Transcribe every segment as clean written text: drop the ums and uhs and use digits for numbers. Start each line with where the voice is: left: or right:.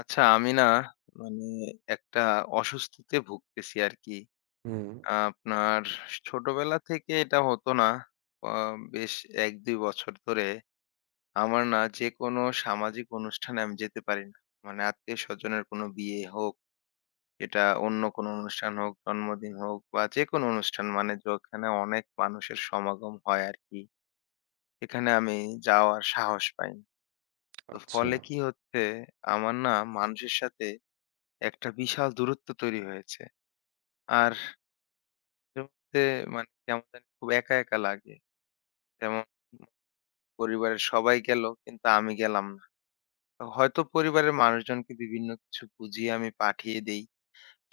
left: আচ্ছা আমি না মানে একটা অসুস্থতে ভুগতেছি আর কি।
right: হুম,
left: আপনার ছোটবেলা থেকে এটা হতো না। আ বেশ ১-২ বছর ধরে আমার না যেকোনো সামাজিক অনুষ্ঠানে আমি যেতে পারি না। মানে আত্মীয়স্বজনের কোনো বিয়ে হোক, এটা অন্য কোনো অনুষ্ঠান হোক, জন্মদিন হোক বা যেকোনো অনুষ্ঠান মানে যেখানে অনেক মানুষের সমাগম হয় আর কি। সেখানে আমি যাওয়ার সাহস পাই না। তো
right: আচ্ছা।
left: ফলে কি হচ্ছে আমার না মানুষের সাথে একটা বিশাল দূরত্ব তৈরি হয়েছে। আর শুরুতে মানে কেমন জানি খুব একা, একা লাগে। যেমন পরিবারের সবাই গেল কিন্তু আমি গেলাম না। তো হয়তো পরিবারের মানুষজনকে বিভিন্ন কিছু বুঝিয়ে আমি পাঠিয়ে দেই।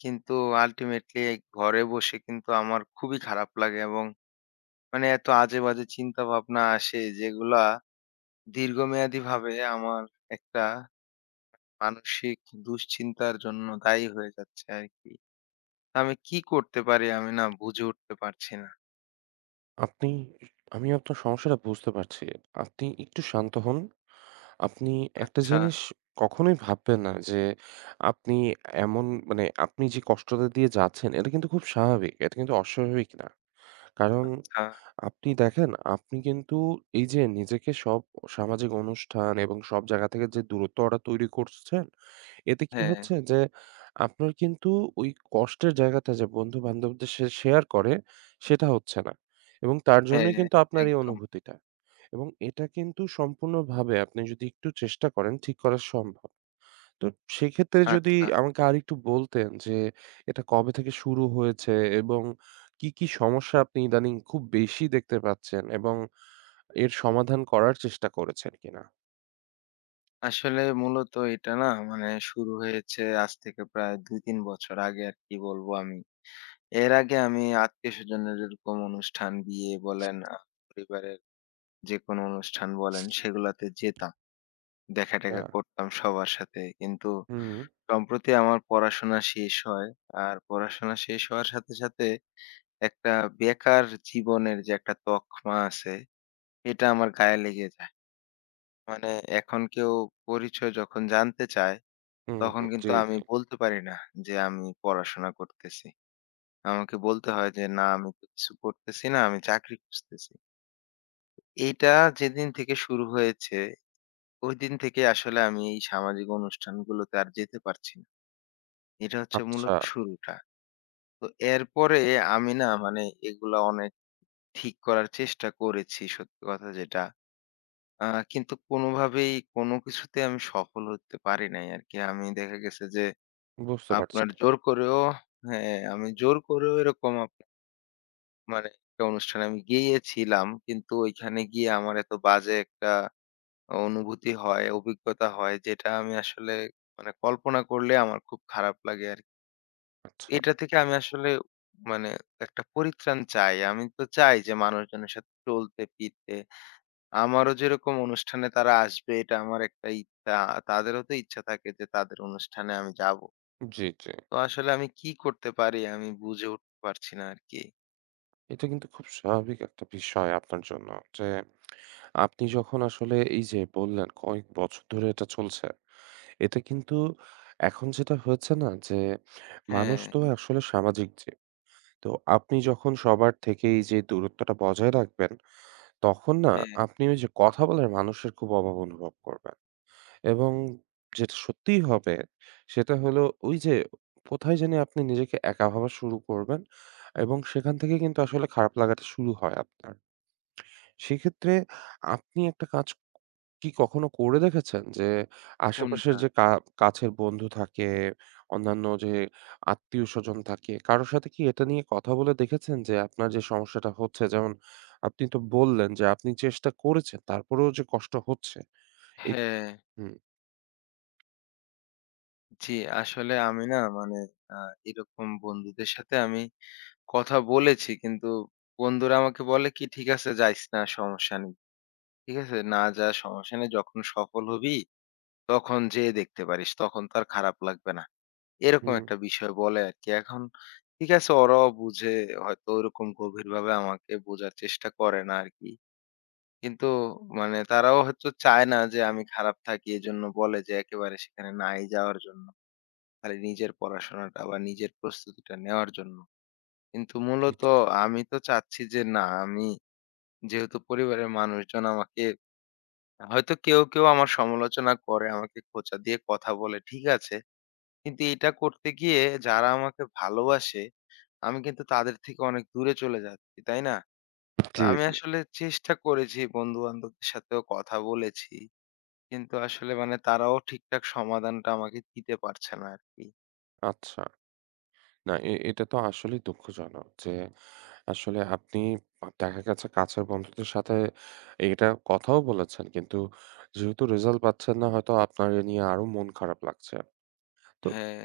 left: কিন্তু আল্টিমেটলি ঘরে বসে কিন্তু আমার খুবই খারাপ লাগে এবং মানে এত আজেবাজে চিন্তাভাবনা আসে যেগুলা দীর্ঘমেয়াদীভাবে আমার একটা মানসিক দুশ্চিন্তার জন্য দায়ী হয়ে যাচ্ছে আরকি। আমি কি করতে পারি আমি না বুঝে উঠতে পারছি না।
right: আপনি আমি আপনার সমস্যাটা বুঝতে পারছি। আপনি একটু শান্ত হন। আপনি একটা
left: আচ্ছা,
right: জিনিস কখনোই ভাববেন না যে আপনি এমন মানে আপনি যে কষ্টটা দিয়ে যাচ্ছেন এটা কিন্তু খুব স্বাভাবিক। এটা কিন্তু অস্বাভাবিক না। কারণ
left: আচ্ছা।
right: আপনি দেখেন আপনি কিন্তু এই যে নিজেকে সব সামাজিক অনুষ্ঠান এবং সব জায়গা থেকে যে দূরত্বটা তৈরি করছেন এতে কি
left: হ্যাঁ,
right: হচ্ছে যে আপনার কিন্তু ওই কষ্টের জায়গাটা যে বন্ধু-বান্ধবদের সে শেয়ার করে সেটা হচ্ছে না। এবং তার জন্যই
left: হ্যাঁ,
right: কিন্তু আপনার এই
left: একদম।
right: অনুভূতিটা। এবং এটা কিন্তু সম্পূর্ণভাবে আপনি যদি একটু চেষ্টা করেন ঠিক করা সম্ভব। তো সেক্ষেত্রে যদি
left: আচ্ছা।
right: আমাকে আরেকটু বলতেন যে এটা কবে থেকে শুরু হয়েছে এবং কি, কি সমস্যা আপনি ইদানিং খুব বেশি দেখতে পাচ্ছেন এবং এর সমাধান করার চেষ্টা করেছেন কিনা?
left: আসলে মূলত এটা না মানে শুরু হয়েছে আজ থেকে প্রায় ২-৩ বছর আগে আর কি বলবো আমি। এর আগে আমি আত্মীয়স্বজনের এরকম অনুষ্ঠান, বিয়ে বলেন, পরিবারের যেকোনো অনুষ্ঠান বলেন সেগুলাতে যেতাম।
right: আচ্ছা।
left: দেখা-টেখা করতাম সবার সাথে। কিন্তু
right: হুম,
left: সম্প্রতি আমার পড়াশোনা শেষ হয়। আর পড়াশোনা শেষ হওয়ার সাথে, সাথে একটা বেকার জীবনের যে একটা তকমা আছে এটা আমার গায়ে লেগে যায়। মানে এখন কেউ পরিচয় যখন জানতে চায়,
right: হুম,
left: তখন
right: হুম। জি,
left: কিন্তু হুম। আমি
right: জি।
left: বলতে পারি না যে আমি পড়াশোনা করতেছি। আমাকে বলতে হয় যে, "না, আমি তো কিছু করতেছি না, আমি চাকরি খুঁজতেছি।" এইটা যেদিন থেকে শুরু হয়েছে, ওইদিন থেকে আসলে আমি এই সামাজিক অনুষ্ঠানগুলোতে আর যেতে পারছি না। এটা হচ্ছে
right: আচ্ছা,
left: মূলত শুরুটা। তো এরপরে আমি না মানে এগুলা অনেক ঠিক করার চেষ্টা করেছি সত্যি কথা যেটা। আ কিন্তু কোনোভাবেই কোনো কিছুতে আমি সফল হতে পারি নাই আরকি। আমি দেখা গেছে যে
right: বুঝতে পারছি।
left: আপনার জোর করেও হ্যাঁ, আমি জোর করেও এরকম মানে একটা অনুষ্ঠানে আমি গিয়েছিলাম। কিন্তু ওইখানে গিয়ে আমার এত বাজে একটা অনুভূতি হয়, অভিজ্ঞতা হয় যেটা আমি আসলে মানে কল্পনা করলে আমার খুব খারাপ লাগে আরকি।
right: আচ্ছা,
left: এটা থেকে আমি আসলে মানে একটা পরিত্রাণ চাই। আমি তো চাই যে মানুষজনের সাথে চলতে ফিরতে। আমারও যেরকম অনুষ্ঠানে তারা আসবে এটা আমার একটা ইচ্ছা। তাদেরও তো ইচ্ছা থাকে যে তাদের অনুষ্ঠানে আমি যাব।
right: জি, জি।
left: তো আসলে আমি কি করতে পারি আমি বুঝে উঠতে পারছি না আরকি।
right: এটা কিন্তু খুব স্বাভাবিক একটা বিষয় আপনার জন্য যে, আপনি যখন আসলে এই যে বললেন কয়েক বছর ধরে এটা চলছে। এটা কিন্তু এখন যেটা হয়েছে না যে, মানুষ
left: হ্যাঁ,
right: তো আসলে সামাজিক জীব। তো আপনি যখন সবার থেকে এই যে দূরত্বটা বজায় রাখবেন, তখন না
left: হ্যাঁ,
right: আপনি ওই যে কথা বলার মানুষের খুব অভাব অনুভব করবেন। এবং যেটা সত্যিই হবে সেটা হলো ওই যে কোথায় জানি আপনি নিজেকে একা ভাবা শুরু করবেন এবং সেখান থেকে কিন্তু আসলে খারাপ লাগাটা শুরু হয় আপনার। সেক্ষেত্রে আপনি একটা কাজ কি কখনো করে দেখেছেন যে আশেপাশের
left: কোনটা?
right: যে কাছের বন্ধু থাকে, অন্যান্য যে আত্মীয়স্বজন থাকে, কারো সাথে কি এটা নিয়ে কথা বলে দেখেছেন যে আপনার যে সমস্যাটা হচ্ছে? যেমন আপনি তো বললেন যে আপনি চেষ্টা করেছেন তারপরেও যে কষ্ট হচ্ছে। এই
left: হ্যাঁ,
right: হুম,
left: জি, আসলে আমি না মানে আ এরকম বন্ধুদের সাথে আমি কথা বলেছি কিন্তু বন্ধুরা আমাকে বলে কি ঠিক আছে যাইস না সমস্যা নেই। ঠিক আছে? না যা সমস্যা নেই যখন সফল হবি তখন যেয়ে দেখতে পারিস। তখন তো আর খারাপ লাগবে না। এরকম
right: হুম।
left: একটা বিষয় বলে আরকি। এখন ঠিক আছে ওরাও বুঝে হয়তো ওরকম গভীরভাবে আমাকে বোঝার চেষ্টা করে না আরকি। কিন্তু মানে তারাও হয়তো চায় না যে আমি খারাপ থাকি। এজন্য বলে যে একেবারে সেখানে নাই যাওয়ার জন্য। খালি নিজের পড়াশোনাটা বা নিজের প্রস্তুতিটা নেওয়ার জন্য। কিন্তু মূলত আমি তো চাচ্ছি যে না আমি যেহেতু পরিবারের মানুষজন আমাকে হয়তো কেউ, কেউ আমার সমালোচনা করে, আমাকে খোঁচা দিয়ে কথা বলে ঠিক আছে। কিন্তু এটা করতে গিয়ে যারা আমাকে ভালোবাসে আমি কিন্তু তাদের থেকে অনেক দূরে চলে যাচ্ছি, তাই না? তো
right: জি,
left: আমি
right: জি।
left: আসলে চেষ্টা করেছি বন্ধু-বান্ধবদের সাথেও কথা বলেছি। কিন্তু আসলে মানে তারাও ঠিকঠাক সমাধানটা আমাকে দিতে পারছে না আরকি।
right: আচ্ছা। না এটা তো আসলেই দুঃখজনক যে আসলে আপনি দেখা গেছে কাছের বন্ধুদের সাথে এটা কথাও বলেছেন। কিন্তু যেহেতু রেজাল্ট পাচ্ছেন না হয়তো আপনার এ নিয়ে আরো মন খারাপ লাগছে। তো
left: হ্যাঁ,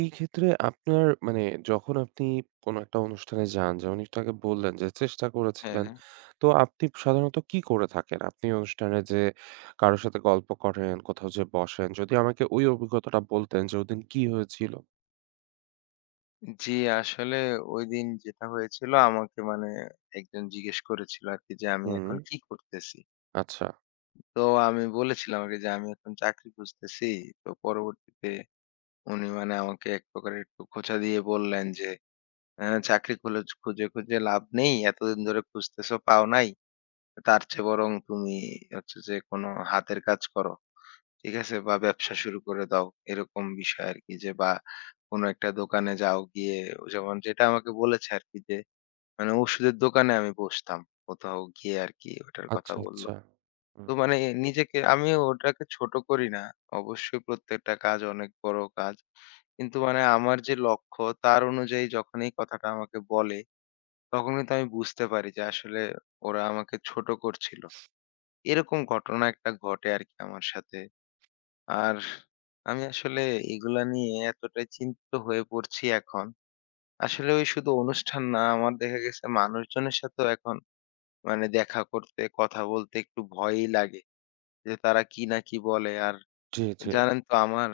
right: এই ক্ষেত্রে আপনার মানে যখন আপনি কোনো একটা অনুষ্ঠানে যান যেমনটা আগে বললেন যে চেষ্টা
left: হ্যাঁ।
right: করেছিলেন। তো আপনি সাধারণত কি করে থাকেন? আপনি অনুষ্ঠানে যেয়ে কারো সাথে গল্প করেন, কোথাও যেয়ে বসেন। যদি আমাকে ওই অভিজ্ঞতাটা বলতেন যে ওদিন কি হয়েছিল?
left: জি, আসলে ঐদিন যেটা হয়েছিল আমাকে মানে একজন জিজ্ঞেস করেছিল আরকি যে, "আমি
right: হুম।
left: এখন কি করতেছি?"
right: আচ্ছা,
left: তো আমি বলেছিলাম আরকি যে, "আমি এখন চাকরি খুঁজতেছি।" তো পরবর্তীতে উনি মানে আমাকে এক প্রকার একটু খোঁচা দিয়ে বললেন যে, চাকরি খুঁজে, খুঁজে লাভ নেই। এতদিন ধরে খুঁজতেছো, পাও নাই। তার চেয়ে বরং তুমি হচ্ছে যে কোনো হাতের কাজ করো।" ঠিক আছে? বা ব্যবসা শুরু করে দাও। এরকম বিষয় আরকি যে বা কোনো একটা দোকানে যাও গিয়ে যেমন যেটা আমাকে বলেছে আরকি যে মানে ওষুধের দোকানে আমি বসতাম। কোথাও গিয়ে আরকি ওটার
right: আচ্ছা,
left: কথা বলল।
right: আচ্ছা। হুম,
left: তো মানে নিজেকে আমি ওটাকে ছোট করি না। অবশ্যই প্রত্যেকটা কাজ অনেক বড় কাজ। কিন্তু মানে আমার যে লক্ষ্য তার অনুযায়ী যখন এই কথাটা আমাকে বলে তখন কিন্তু আমি বুঝতে পারি যে আসলে ওরা আমাকে ছোট করছিল। এরকম ঘটনা একটা ঘটে আরকি আমার সাথে। আর আমি আসলে এগুলা নিয়ে এতটাই চিন্তিত হয়ে পড়ছি এখন। আসলে ওই শুধু অনুষ্ঠান না, আমার দেখা গেছে মানুষজনের সাথেও এখন মানে দেখা করতে, কথা বলতে একটু ভয়ই লাগে। যে তারা কি না কি বলে। আর
right: জি, জি।
left: জানেন তো আমার,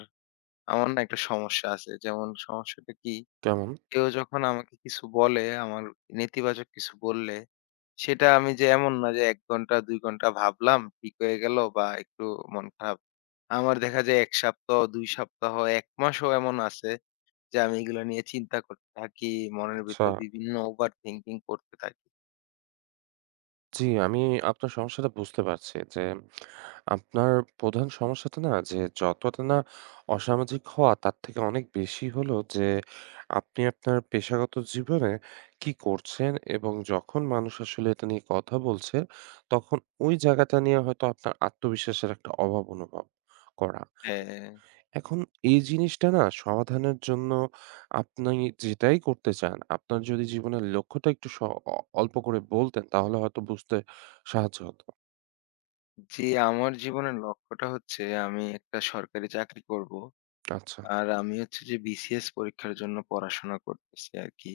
left: আমার না একটা সমস্যা আছে। যেমন সমস্যাটা কি?
right: কেমন?
left: কেউ যখন আমাকে কিছু বলে, আমার নেতিবাচক কিছু বললে, সেটা আমি যে এমন না যে ১ ঘন্টা ২ ঘন্টা ভাবলাম, ঠিক হয়ে গেল বা একটু মন খারাপ। আমার দেখা যায় ১ সপ্তাহ, ২ সপ্তাহ, ১ মাসও এমন আছে যে আমি এগুলো নিয়ে চিন্তা করতে থাকি। মনের
right: আচ্ছা।
left: ভিতর বিভিন্ন ওভার থিংকিং করতে থাকি।
right: জি, আমি আপনার সমস্যাটা বুঝতে পারছি যে আপনার প্রধান সমস্যাটা না যে যতটা না অসামাজিক হওয়া তার থেকে অনেক বেশি হলো যে আপনি আপনার পেশাগত জীবনে কি করছেন এবং যখন মানুষ আসলে এটা নিয়ে কথা বলছে তখন ওই জায়গাটা নিয়ে হয়তো আপনার আত্মবিশ্বাসের একটা অভাব অনুভব করা।
left: হ্যাঁ,
right: এখন এই জিনিসটা না সমাধানের জন্য আপনি যেটাই করতে চান, আপনার যদি জীবনের লক্ষ্যটা একটু স অ অল্প করে বলতেন তাহলে হয়তো বুঝতে সাহায্য হতো।
left: জি আমার জীবনের লক্ষ্যটা হচ্ছে আমি একটা সরকারি চাকরি করব।
right: আচ্ছা,
left: আর আমি হচ্ছে যে বিসিএস পরীক্ষার জন্য পড়াশোনা করতেছি আরকি।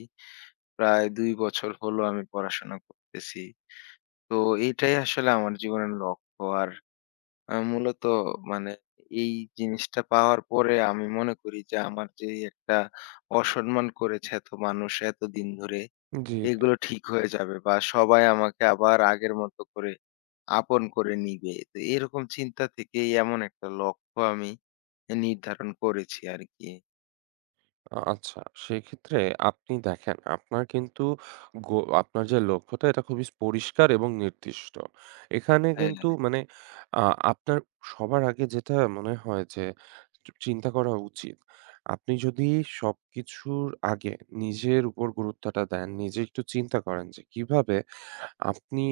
left: প্রায় ২ বছর হলো আমি পড়াশোনা করতেছি। তো এইটাই আসলে আমার জীবনের লক্ষ্য। আর মূলত মানে এই জিনিসটা পাওয়ার পরে আমি মনে করি যে আমার যে একটা অসম্মান করেছে এত মানুষ এতদিন ধরে,
right: জি। জি।
left: এগুলো ঠিক হয়ে যাবে বা সবাই আমাকে আবার আগের মতো করে আপন করে নিবে। তো এরকম চিন্তা থেকেই এমন একটা লক্ষ্য আমি নির্ধারণ করেছি আরকি।
right: আচ্ছা। সেক্ষেত্রে আপনি দেখেন, আপনার কিন্তু আপনার যে লক্ষ্যটা এটা খুবই পরিষ্কার এবং নির্দিষ্ট। এখানে
left: হ্যাঁ,
right: কিন্তু মানে আ আপনার সবার আগে যেটা মনে হয় যে চিন্তা করা উচিত। আপনি যদি সবকিছুর আগে নিজের উপর গুরুত্বটা দেন, নিজে একটু চিন্তা করেন যে কিভাবে আপনি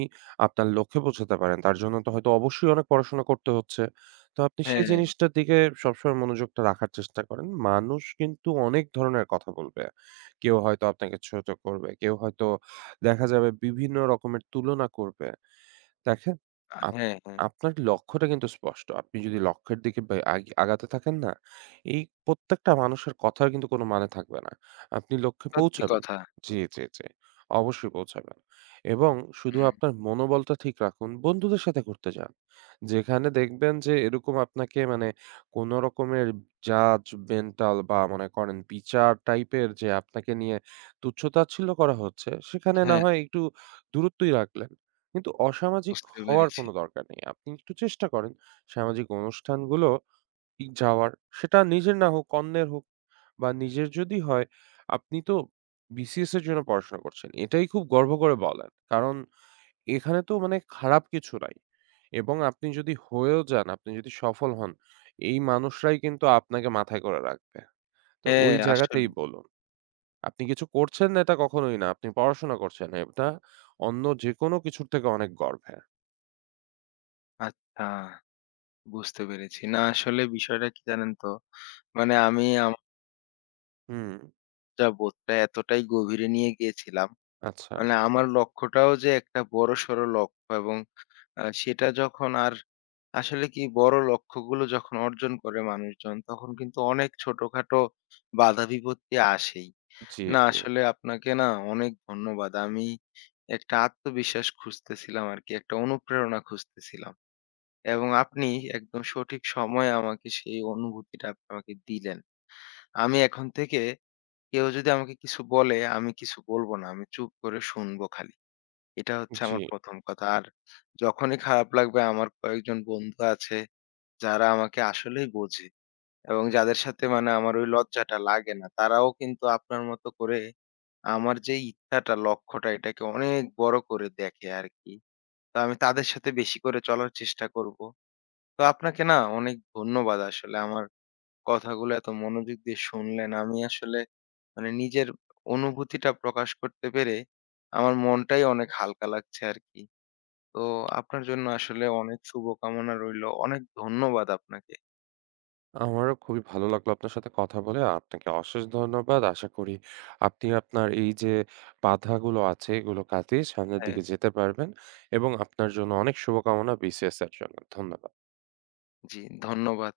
right: আপনার লক্ষ্যে পৌঁছাতে পারেন। তার জন্য তো হয়তো অবশ্যই অনেক পড়াশোনা করতে হচ্ছে। তো আপনি সেই
left: হ্যাঁ, হ্যাঁ,
right: জিনিসটার দিকে সবসময় মনোযোগটা রাখার চেষ্টা করেন। মানুষ কিন্তু অনেক ধরনের কথা বলবে। কেউ হয়তো আপনাকে ছোট করবে, কেউ হয়তো দেখা যাবে বিভিন্ন রকমের তুলনা করবে। দেখেন, আপ
left: হ্যাঁ, হ্যাঁ,
right: আপনার লক্ষ্যটা কিন্তু স্পষ্ট। আপনি যদি লক্ষ্যের দিকে বে আগ আগাতে থাকেন না, এই প্রত্যেকটা মানুষের কথার কিন্তু কোনো মানে থাকবে না। আপনি লক্ষ্যে
left: সত্যি
right: পৌঁছাবেন।
left: কথা।
right: জি। অবশ্যই পৌঁছাবেন। এবং শুধু
left: হুম,
right: আপনার মনোবলটা ঠিক রাখুন। বন্ধুদের সাথে ঘুরতে যান। যেখানে দেখবেন যে এরকম আপনাকে মানে কোন রকমের judgemental বা মনে করেন বিচার টাইপের যে আপনাকে নিয়ে তুচ্ছ-তাচ্ছিল্য করা হচ্ছে, সেখানে না
left: হ্যাঁ।
right: হয় একটু দূরত্বই রাখলেন। কিন্তু অসামাজিক
left: বুঝতে
right: হওয়ার
left: পেরেছি।
right: কোনো দরকার নেই। আপনি একটু চেষ্টা করেন সামাজিক অনুষ্ঠানগুলো যাওয়ার। সেটা নিজের না হোক, অন্যের হোক বা নিজের যদি হয়, আপনি তো BCS এর জন্য পড়াশোনা করছেন। এটাই খুব গর্ব করে বলেন। কারণ এখানে তো মানে খারাপ কিছু নাই। এবং আপনি যদি হয়েও যান, আপনি যদি সফল হন, এই মানুষরাই কিন্তু আপনাকে মাথায় করে রাখবে। তো
left: হ্যাঁ,
right: ওই
left: আসলে
right: জায়গাতেই বলুন। আপনি কিছু করছেন না এটা কখনোই না। আপনি পড়াশোনা করছেন। এটা অন্য যেকোনো কিছুর থেকে অনেক গর্বের।
left: আচ্ছা বুঝতে পেরেছি। না আসলে বিষয়টা কি জানেন তো? মানে আমি আমার
right: হুম।
left: যা বোধটা এতটাই গভীরে নিয়ে গিয়েছিলাম।
right: আচ্ছা,
left: মানে আমার লক্ষ্যটাও যে একটা বড়সড় লক্ষ্য এবং সেটা যখন আর আসলে কি বড় লক্ষ্যগুলো যখন অর্জন করে মানুষজন তখন কিন্তু অনেক ছোটখাটো বাধা বিপত্তি আসেই।
right: জি,
left: না
right: জি,
left: আসলে আপনাকে না অনেক ধন্যবাদ। আমি একটা আত্মবিশ্বাস খুঁজতেছিলাম আরকি, একটা অনুপ্রেরণা খুঁজতেছিলাম। এবং আপনি একদম সঠিক সময়ে আমাকে সেই অনুভূতিটা আপনি আমাকে দিলেন। আমি এখন থেকে কেউ যদি আমাকে কিছু বলে, আমি কিছু বলব না। আমি চুপ করে শুনবো খালি। এটা হচ্ছে
right: জি।
left: আমার ১ম কথা। আর যখনই খারাপ লাগবে আমার কয়েকজন বন্ধু আছে যারা আমাকে আসলেই বোঝে এবং যাদের সাথে মানে আমার ওই লজ্জাটা লাগে না। তারাও কিন্তু আপনার মতো করে আমার যে ইচ্ছাটা, লক্ষ্যটা এটাকে অনেক বড় করে দেখে আরকি। তো আমি তাদের সাথে বেশি করে চলার চেষ্টা করব। তো আপনাকে না অনেক ধন্যবাদ আসলে আমার কথাগুলো এত মনোযোগ দিয়ে শুনলেন। আমি আসলে মানে নিজের অনুভূতিটা প্রকাশ করতে পেরে আমার মনটাই অনেক হালকা লাগছে আরকি। তো আপনার জন্য আসলে অনেক শুভকামনা রইলো। অনেক ধন্যবাদ আপনাকে।
right: আমারও খুবই ভালো লাগলো আপনার সাথে কথা বলে। আপনাকে অশেষ ধন্যবাদ। আশা করি আপনি আপনার এই যে বাধাগুলো আছে এগুলো কাটিয়ে সামনের
left: হ্যাঁ।
right: দিকে যেতে পারবেন এবং আপনার জন্য অনেক শুভকামনা BCS এর জন্য। ধন্যবাদ।
left: জি, ধন্যবাদ।